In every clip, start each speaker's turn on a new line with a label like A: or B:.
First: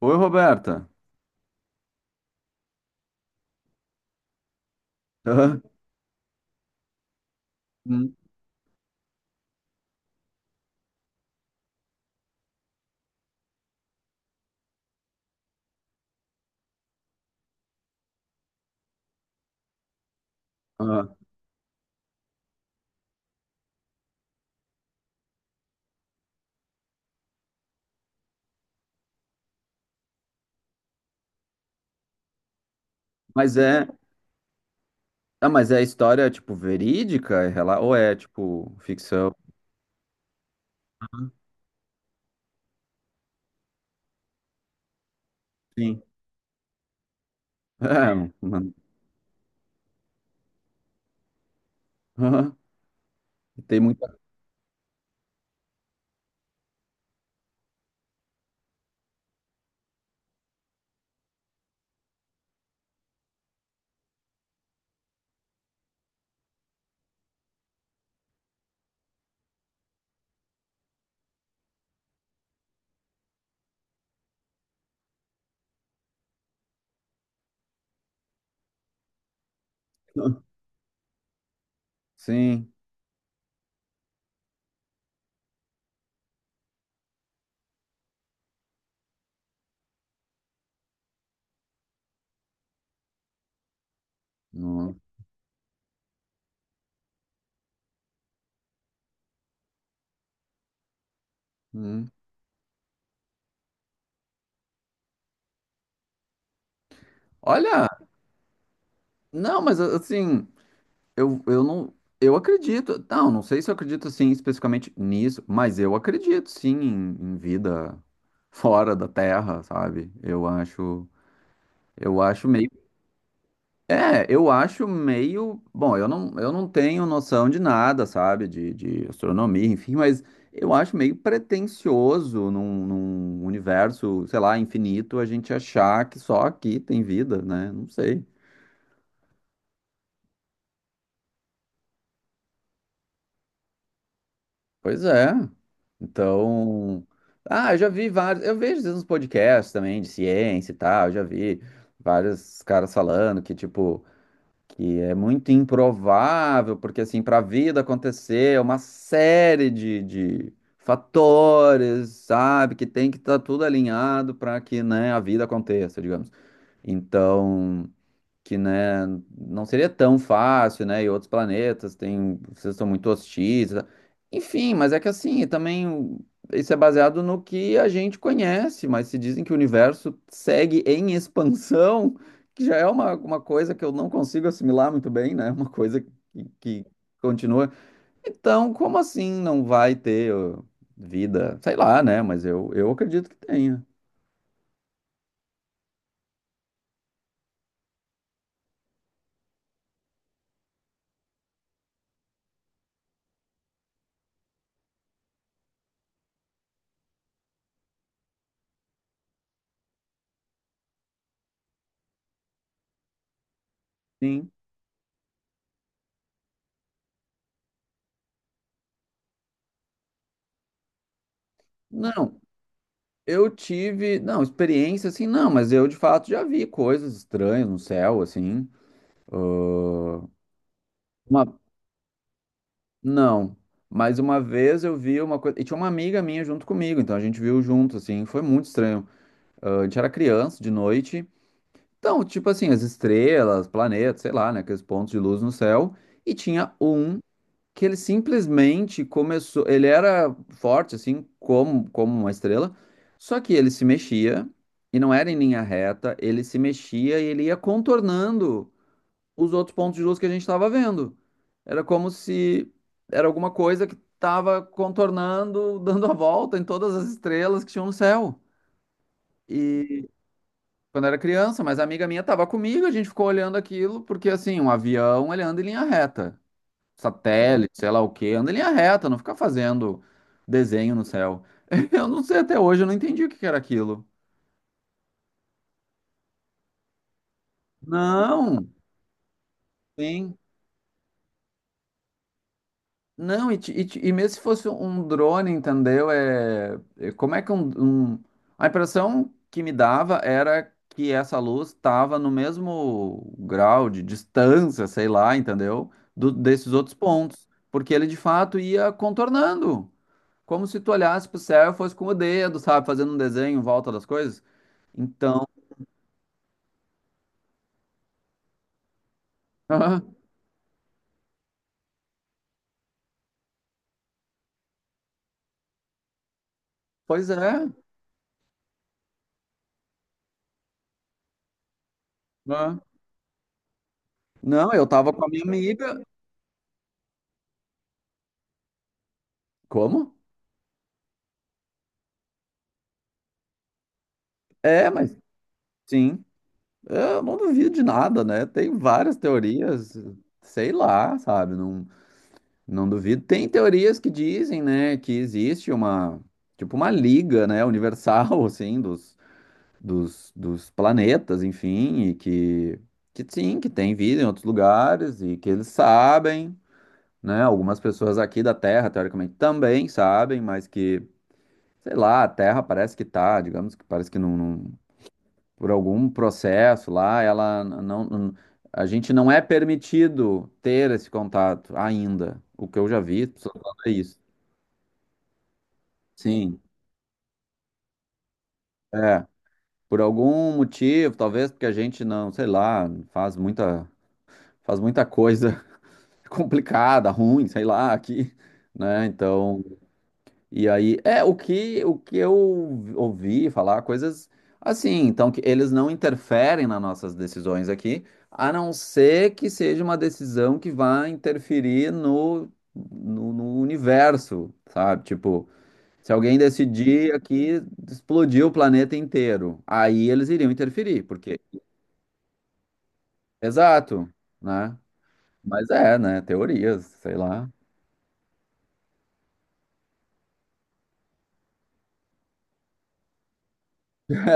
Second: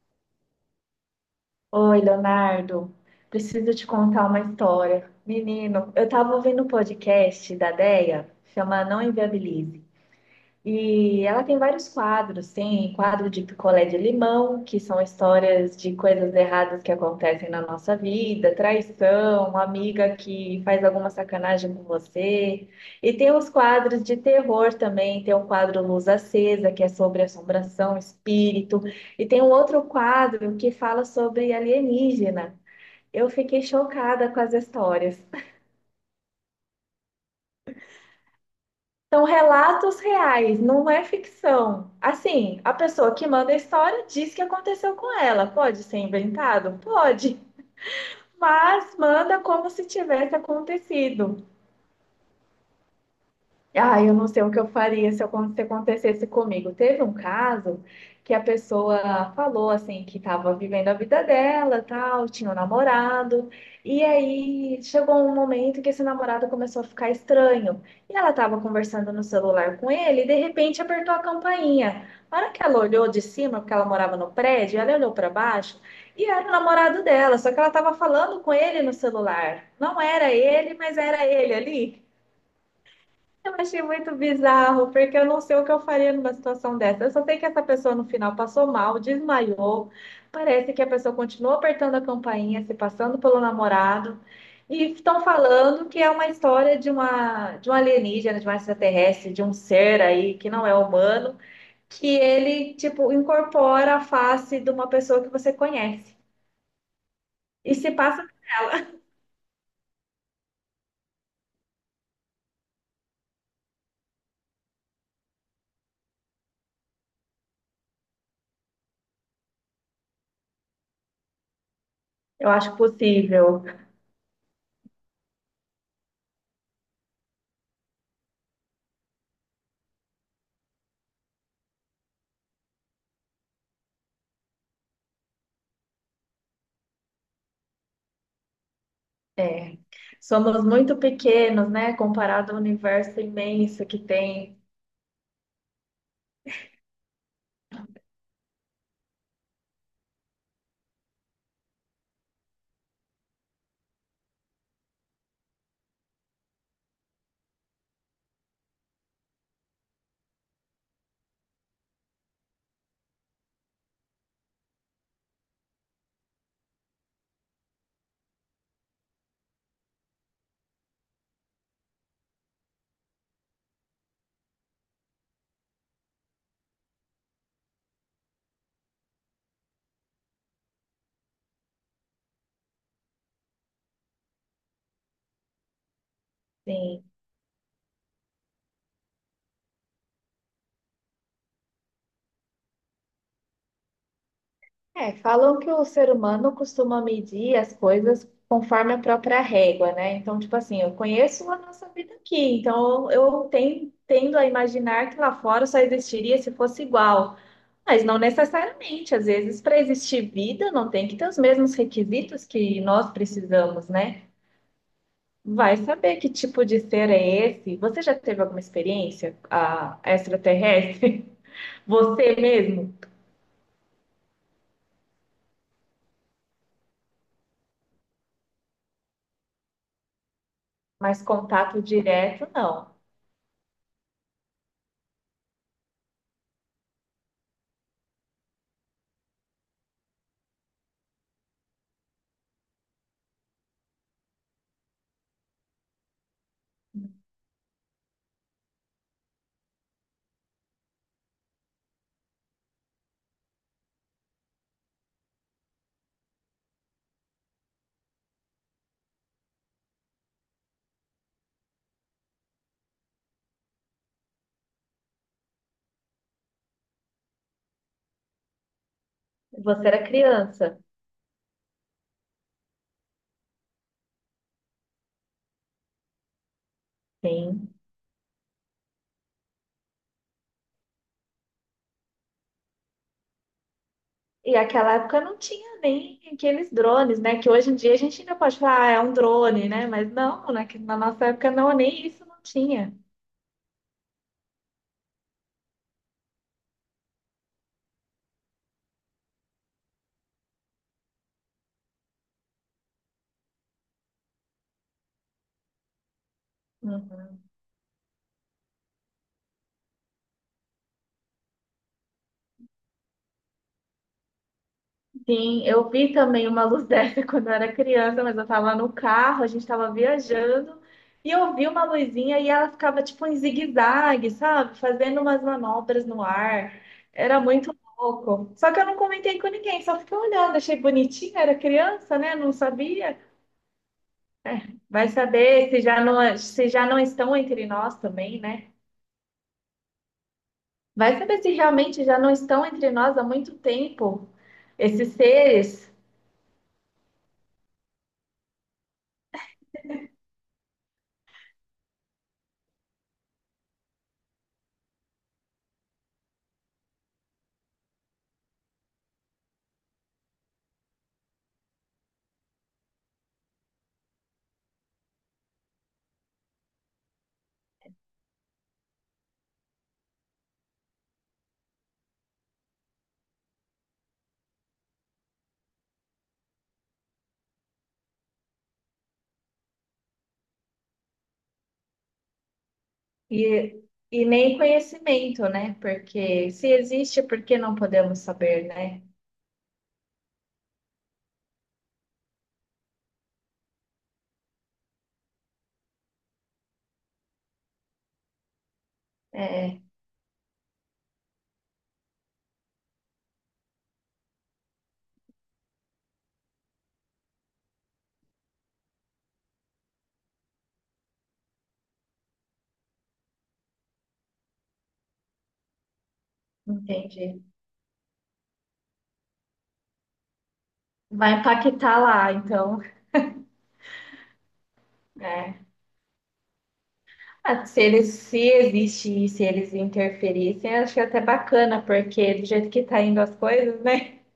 A: Oi, Roberta.
B: Oi, Leonardo. Preciso te contar uma história.
A: Hã?
B: Menino, eu estava ouvindo um podcast da
A: Hum,
B: Déia, chama Não Inviabilize. E ela tem vários quadros, tem quadro de picolé de limão, que são histórias de coisas erradas que acontecem na nossa vida, traição, amiga que faz
A: hã.
B: alguma sacanagem com você. E tem os quadros de terror também, tem o quadro Luz Acesa, que é sobre assombração, espírito, e tem um outro quadro que fala sobre alienígena. Eu
A: Mas
B: fiquei
A: é,
B: chocada com as histórias.
A: ah, mas é história tipo verídica, ou é tipo
B: São
A: ficção?
B: relatos reais, não é
A: Aham.
B: ficção. Assim, a pessoa que manda a história diz que aconteceu com ela. Pode ser
A: Sim.
B: inventado? Pode.
A: É, mano.
B: Mas manda como se tivesse acontecido.
A: Aham. Tem
B: Ah, eu
A: muita.
B: não sei o que eu faria se acontecesse comigo. Teve um caso que a pessoa falou assim que estava vivendo a vida dela, tal, tinha um namorado, e aí chegou um momento que esse namorado começou a ficar estranho. E ela estava conversando no celular com ele, e de repente apertou a campainha. A hora que ela olhou de cima, porque ela morava no prédio, ela olhou para baixo e era o namorado dela, só que ela estava falando com ele no celular. Não era ele, mas era ele ali.
A: Sim.
B: Eu achei muito bizarro, porque eu não sei o que eu faria numa situação dessa. Eu só sei que essa pessoa no final passou mal, desmaiou. Parece que a pessoa continuou apertando a campainha, se passando pelo namorado. E
A: Hum,
B: estão falando que é uma história de um alienígena, de um extraterrestre, de um ser aí que não é humano, que
A: hum.
B: ele, tipo, incorpora a face de uma pessoa que você conhece. E
A: Olha,
B: se passa,
A: não, mas assim, eu, eu não, eu acredito. Não, não sei se eu acredito assim especificamente nisso, mas eu acredito sim em vida fora da Terra, sabe? Eu acho
B: eu
A: meio.
B: acho possível.
A: É, eu acho meio. Bom, eu não tenho noção de nada, sabe? De astronomia, enfim, mas eu acho meio pretensioso num universo, sei lá, infinito, a gente achar que só aqui tem vida, né? Não sei.
B: É, somos muito pequenos, né, comparado ao universo imenso que tem.
A: Pois é. Então. Ah, eu já vi vários. Eu vejo às vezes uns podcasts também de ciência e tal, eu já vi vários caras falando que, tipo, que é muito improvável, porque assim, para a vida acontecer, é uma série de fatores, sabe, que tem que estar tudo alinhado para que, né, a vida aconteça, digamos. Então, que, né, não seria tão fácil, né? E outros planetas têm, vocês são muito hostis, tá? Enfim, mas é que assim, também isso é baseado no que a gente conhece, mas se dizem que o universo segue em expansão, que já é uma coisa que eu não consigo assimilar muito bem, né? Uma coisa que
B: Sim.
A: continua. Então, como assim não vai ter ó, vida? Sei lá, né? Mas eu acredito que tenha.
B: É, falam que o ser humano costuma medir as coisas conforme a própria régua, né? Então, tipo assim, eu conheço a nossa vida aqui, então tendo a imaginar que lá fora só existiria se fosse igual. Mas não necessariamente, às vezes, para existir vida, não tem que ter os mesmos requisitos que nós precisamos, né?
A: Sim.
B: Vai saber que tipo de ser é esse? Você já teve alguma experiência extraterrestre? Você
A: Não.
B: mesmo?
A: Eu tive, não, experiência assim, não, mas eu de fato já vi coisas estranhas no céu, assim.
B: Mas
A: Uma,
B: contato direto, não.
A: não, mas uma vez eu vi uma coisa, e tinha uma amiga minha junto comigo, então a gente viu junto, assim, foi muito estranho. Ah, a gente era criança de noite, então, tipo assim, as estrelas, planetas, sei lá, né, aqueles pontos de luz no céu, e tinha um que ele simplesmente começou. Ele era forte, assim, como uma estrela, só que ele se mexia e não era em linha reta, ele se mexia e ele ia contornando os outros pontos de luz que a gente estava vendo. Era como se era alguma coisa que estava contornando, dando a volta em todas as estrelas que tinham no céu.
B: Você era
A: E
B: criança.
A: quando era criança, mas a amiga minha estava comigo, a gente ficou olhando aquilo, porque assim, um avião ele anda em linha reta. Satélite,
B: Sim.
A: sei lá o quê, anda em linha reta, não fica fazendo desenho no céu. Eu não sei até hoje, eu não entendi o que que era aquilo.
B: E aquela época não tinha nem aqueles drones, né? Que hoje em dia a gente ainda pode
A: Não,
B: falar, ah, é um drone, né? Mas
A: sim.
B: não, na nossa época não, nem isso não tinha.
A: Não, e mesmo se fosse um drone, entendeu? É, como é que um- A impressão que me dava era que essa luz estava no mesmo grau de distância, sei lá, entendeu? Desses outros
B: Uhum.
A: pontos. Porque ele de fato ia contornando. Como se tu olhasse pro céu e fosse com o dedo, sabe? Fazendo um desenho em volta das coisas. Então,
B: Sim, eu vi também uma luz dessa quando eu era criança, mas eu tava no carro, a gente tava viajando, e eu vi uma luzinha e ela ficava tipo em zigue-zague, sabe? Fazendo umas manobras no ar.
A: pois
B: Era
A: é.
B: muito louco. Só que eu não comentei com ninguém, só fiquei olhando, achei bonitinha, era criança, né? Não
A: Ah.
B: sabia.
A: Não, eu
B: Vai
A: tava com a minha
B: saber se
A: amiga.
B: já não, é, se já não estão entre nós também, né?
A: Como?
B: Vai saber se realmente já não estão entre nós há muito tempo,
A: É,
B: esses
A: mas
B: seres.
A: sim. Eu não duvido de nada, né? Tem várias teorias, sei lá, sabe? Não, não duvido. Tem teorias que dizem, né, que existe uma liga, né, universal, assim, dos planetas, enfim, e que sim, que tem vida em outros lugares e que eles sabem. Né? Algumas pessoas aqui da Terra, teoricamente, também sabem, mas que, sei lá, a Terra parece que tá, digamos que parece que não, por algum processo lá, ela não, a gente não é permitido ter esse contato ainda. O que eu já vi, as pessoas falando
B: E,
A: é isso.
B: e nem conhecimento, né? Porque
A: Sim,
B: se existe, por que não podemos saber, né?
A: é. Por algum motivo, talvez porque a gente não, sei lá, faz muita coisa complicada, ruim, sei lá, aqui, né? Então.
B: É,
A: E aí, é o que eu ouvi falar, coisas assim, então que eles não interferem nas nossas decisões aqui, a não ser que seja uma decisão que vá interferir no universo, sabe? Tipo, se alguém decidir
B: entendi.
A: aqui explodir o planeta inteiro, aí eles iriam interferir,
B: Vai
A: porque
B: impactar lá, então.
A: exato, né?
B: É.
A: Mas é, né? Teorias, sei lá.
B: Ah, se eles, se existe se eles interferissem, acho que é até bacana, porque do jeito que tá indo as coisas, né?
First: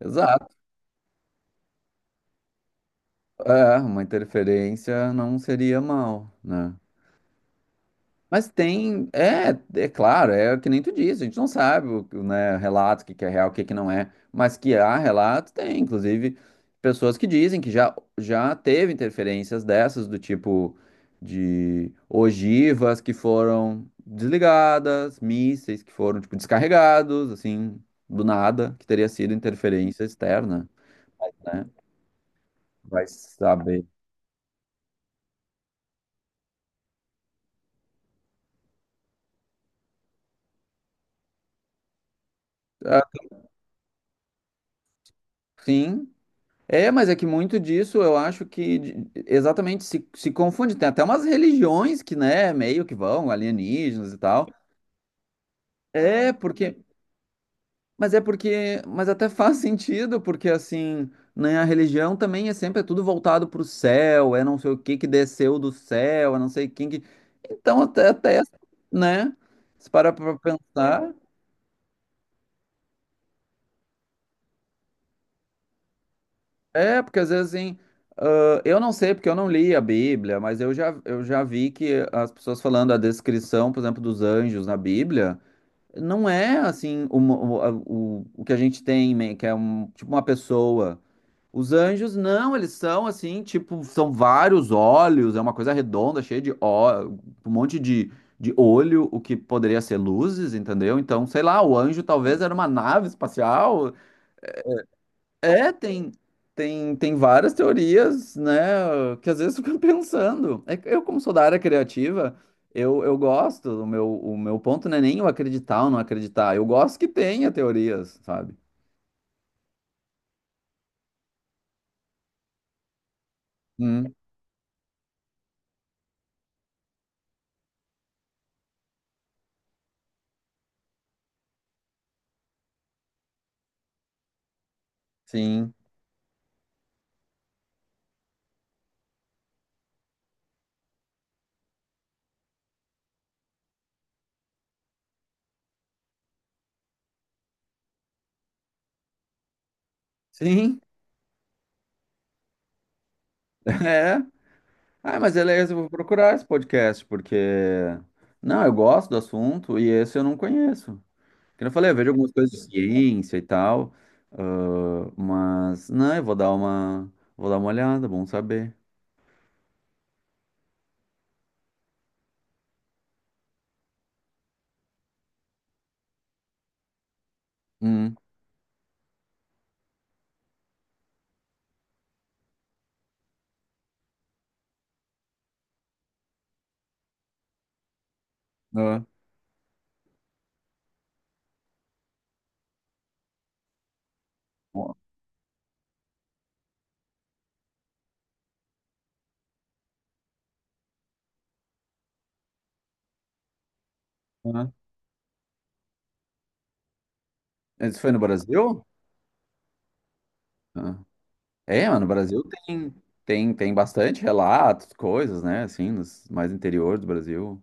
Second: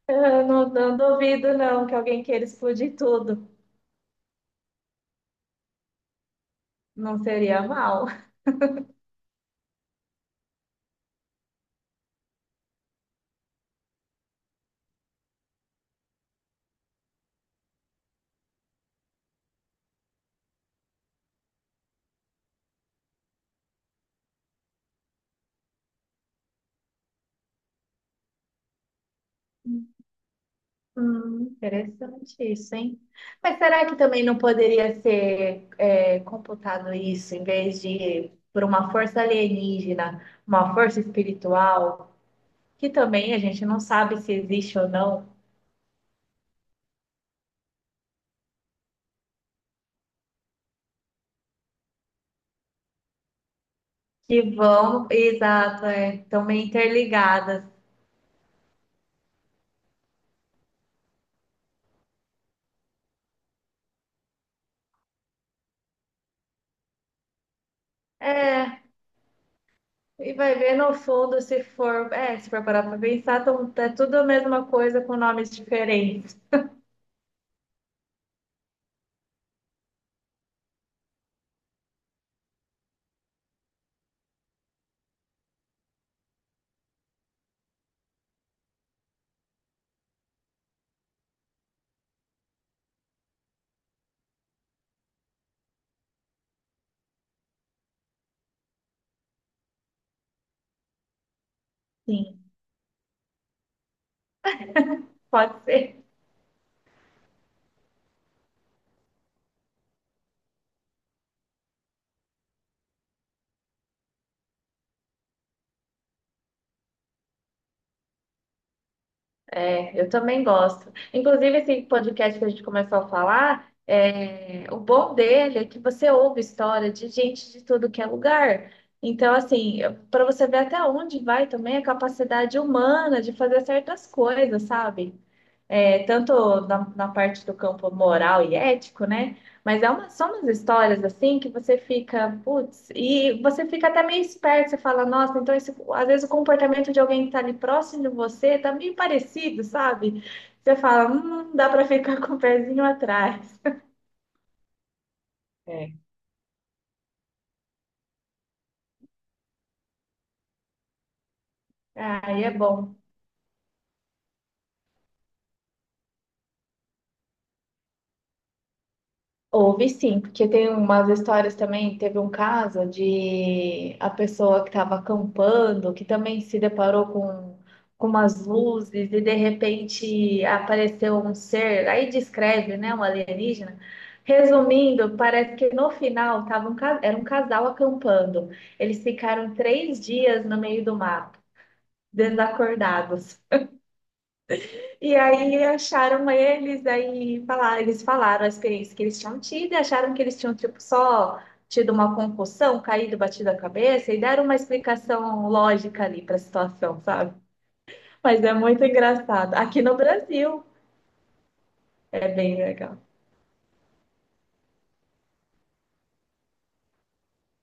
A: É,
B: Eu
A: exato.
B: não, não duvido, não, que alguém queira explodir tudo.
A: É, uma interferência não seria mal, né?
B: Não seria mal.
A: Mas tem, é, é claro, é que nem tu disse, a gente não sabe, né, relatos, o que que é real, o que que não é, mas que há relatos, tem, inclusive, pessoas que dizem que já teve interferências dessas, do tipo de ogivas que foram desligadas, mísseis que foram, tipo, descarregados, assim, do nada, que teria sido interferência externa, né?
B: Interessante isso, hein?
A: Vai
B: Mas
A: saber.
B: será que também não poderia ser é, computado isso em vez de por uma força alienígena, uma força espiritual, que
A: Ah,
B: também a gente não sabe se existe ou não,
A: sim. É, mas é que muito disso eu acho que exatamente se confunde. Tem até umas religiões que, né, meio que vão, alienígenas e
B: que
A: tal.
B: vão, exato, é,
A: É,
B: estão meio
A: porque.
B: interligadas.
A: Mas é porque. Mas até faz sentido, porque assim, né, a religião também é sempre é tudo voltado pro céu, é não sei o que que desceu do céu, é não sei quem que. Então até
B: É,
A: né? Se parar
B: e
A: pra
B: vai ver no
A: pensar.
B: fundo se for, é, se for parar para pensar, tão, é tudo a mesma coisa com nomes diferentes.
A: É, porque às vezes assim, ah, eu não sei porque eu não li a Bíblia, mas eu já vi que as pessoas falando a descrição, por exemplo, dos anjos na Bíblia, não é assim o que a gente tem, que é tipo uma pessoa. Os anjos não, eles são assim, tipo, são vários olhos, é uma coisa redonda, cheia de ó, um monte de olho, o que poderia ser luzes, entendeu? Então, sei lá, o anjo
B: Sim,
A: talvez era uma nave espacial,
B: pode
A: é,
B: ser.
A: tem várias teorias, né, que às vezes eu fico pensando. É que eu, como sou da área criativa, eu gosto, o meu ponto não é nem eu acreditar ou não acreditar, eu gosto que tenha teorias, sabe?
B: É, eu também gosto. Inclusive, esse podcast que a gente começou a falar,
A: Hum,
B: é, o bom dele é que você ouve história de gente de tudo que é lugar. Então, assim, para você ver até onde vai também a capacidade humana de fazer certas coisas, sabe?
A: sim,
B: É, tanto na parte do campo moral e ético, né? Mas é uma, são umas histórias assim que você fica, putz, e você fica até meio esperto, você fala, nossa, então esse, às vezes o comportamento de alguém que está ali próximo de você tá meio parecido, sabe? Você
A: sim,
B: fala, dá para ficar com o pezinho atrás.
A: é. Ah, mas beleza, eu vou
B: É.
A: procurar esse podcast, porque... Não, eu gosto do assunto e esse eu não conheço. Como eu falei, eu vejo algumas
B: Aí
A: coisas
B: é
A: de
B: bom.
A: ciência e tal, ah, mas, não, eu vou dar uma olhada, bom saber.
B: Houve sim, porque tem umas histórias também. Teve um caso de a pessoa que estava acampando, que também se deparou com
A: Hum,
B: umas luzes e de repente apareceu um ser. Aí descreve, né, um alienígena. Resumindo, parece que no final tava era um casal acampando.
A: ah,
B: Eles ficaram 3 dias no meio do mato, desacordados. E aí acharam eles, aí falaram, eles falaram a experiência que eles tinham tido e acharam que eles tinham tipo só tido uma concussão, caído, batido a cabeça e deram uma
A: ah.
B: explicação lógica ali para a situação, sabe?
A: Isso foi no
B: Mas é muito
A: Brasil?
B: engraçado. Aqui no Brasil
A: Ah. É, mas no
B: é
A: Brasil
B: bem
A: tem,
B: legal.
A: tem bastante relatos, coisas, né? Assim, nos mais interior do Brasil.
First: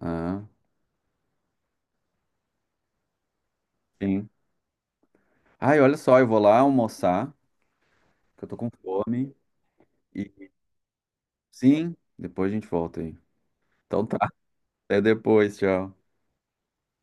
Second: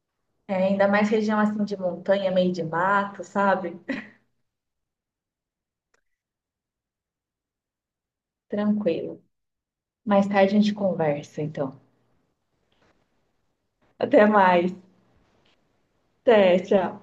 A: Ah,
B: É, ainda mais região assim de montanha, meio de mato, sabe?
A: sim. Ai, olha só, eu vou lá almoçar, que eu tô com
B: Tranquilo.
A: fome.
B: Mais tarde
A: E
B: a gente conversa, então.
A: sim, depois a gente volta aí. Então tá,
B: Até mais.
A: até depois, tchau.
B: Até, tchau.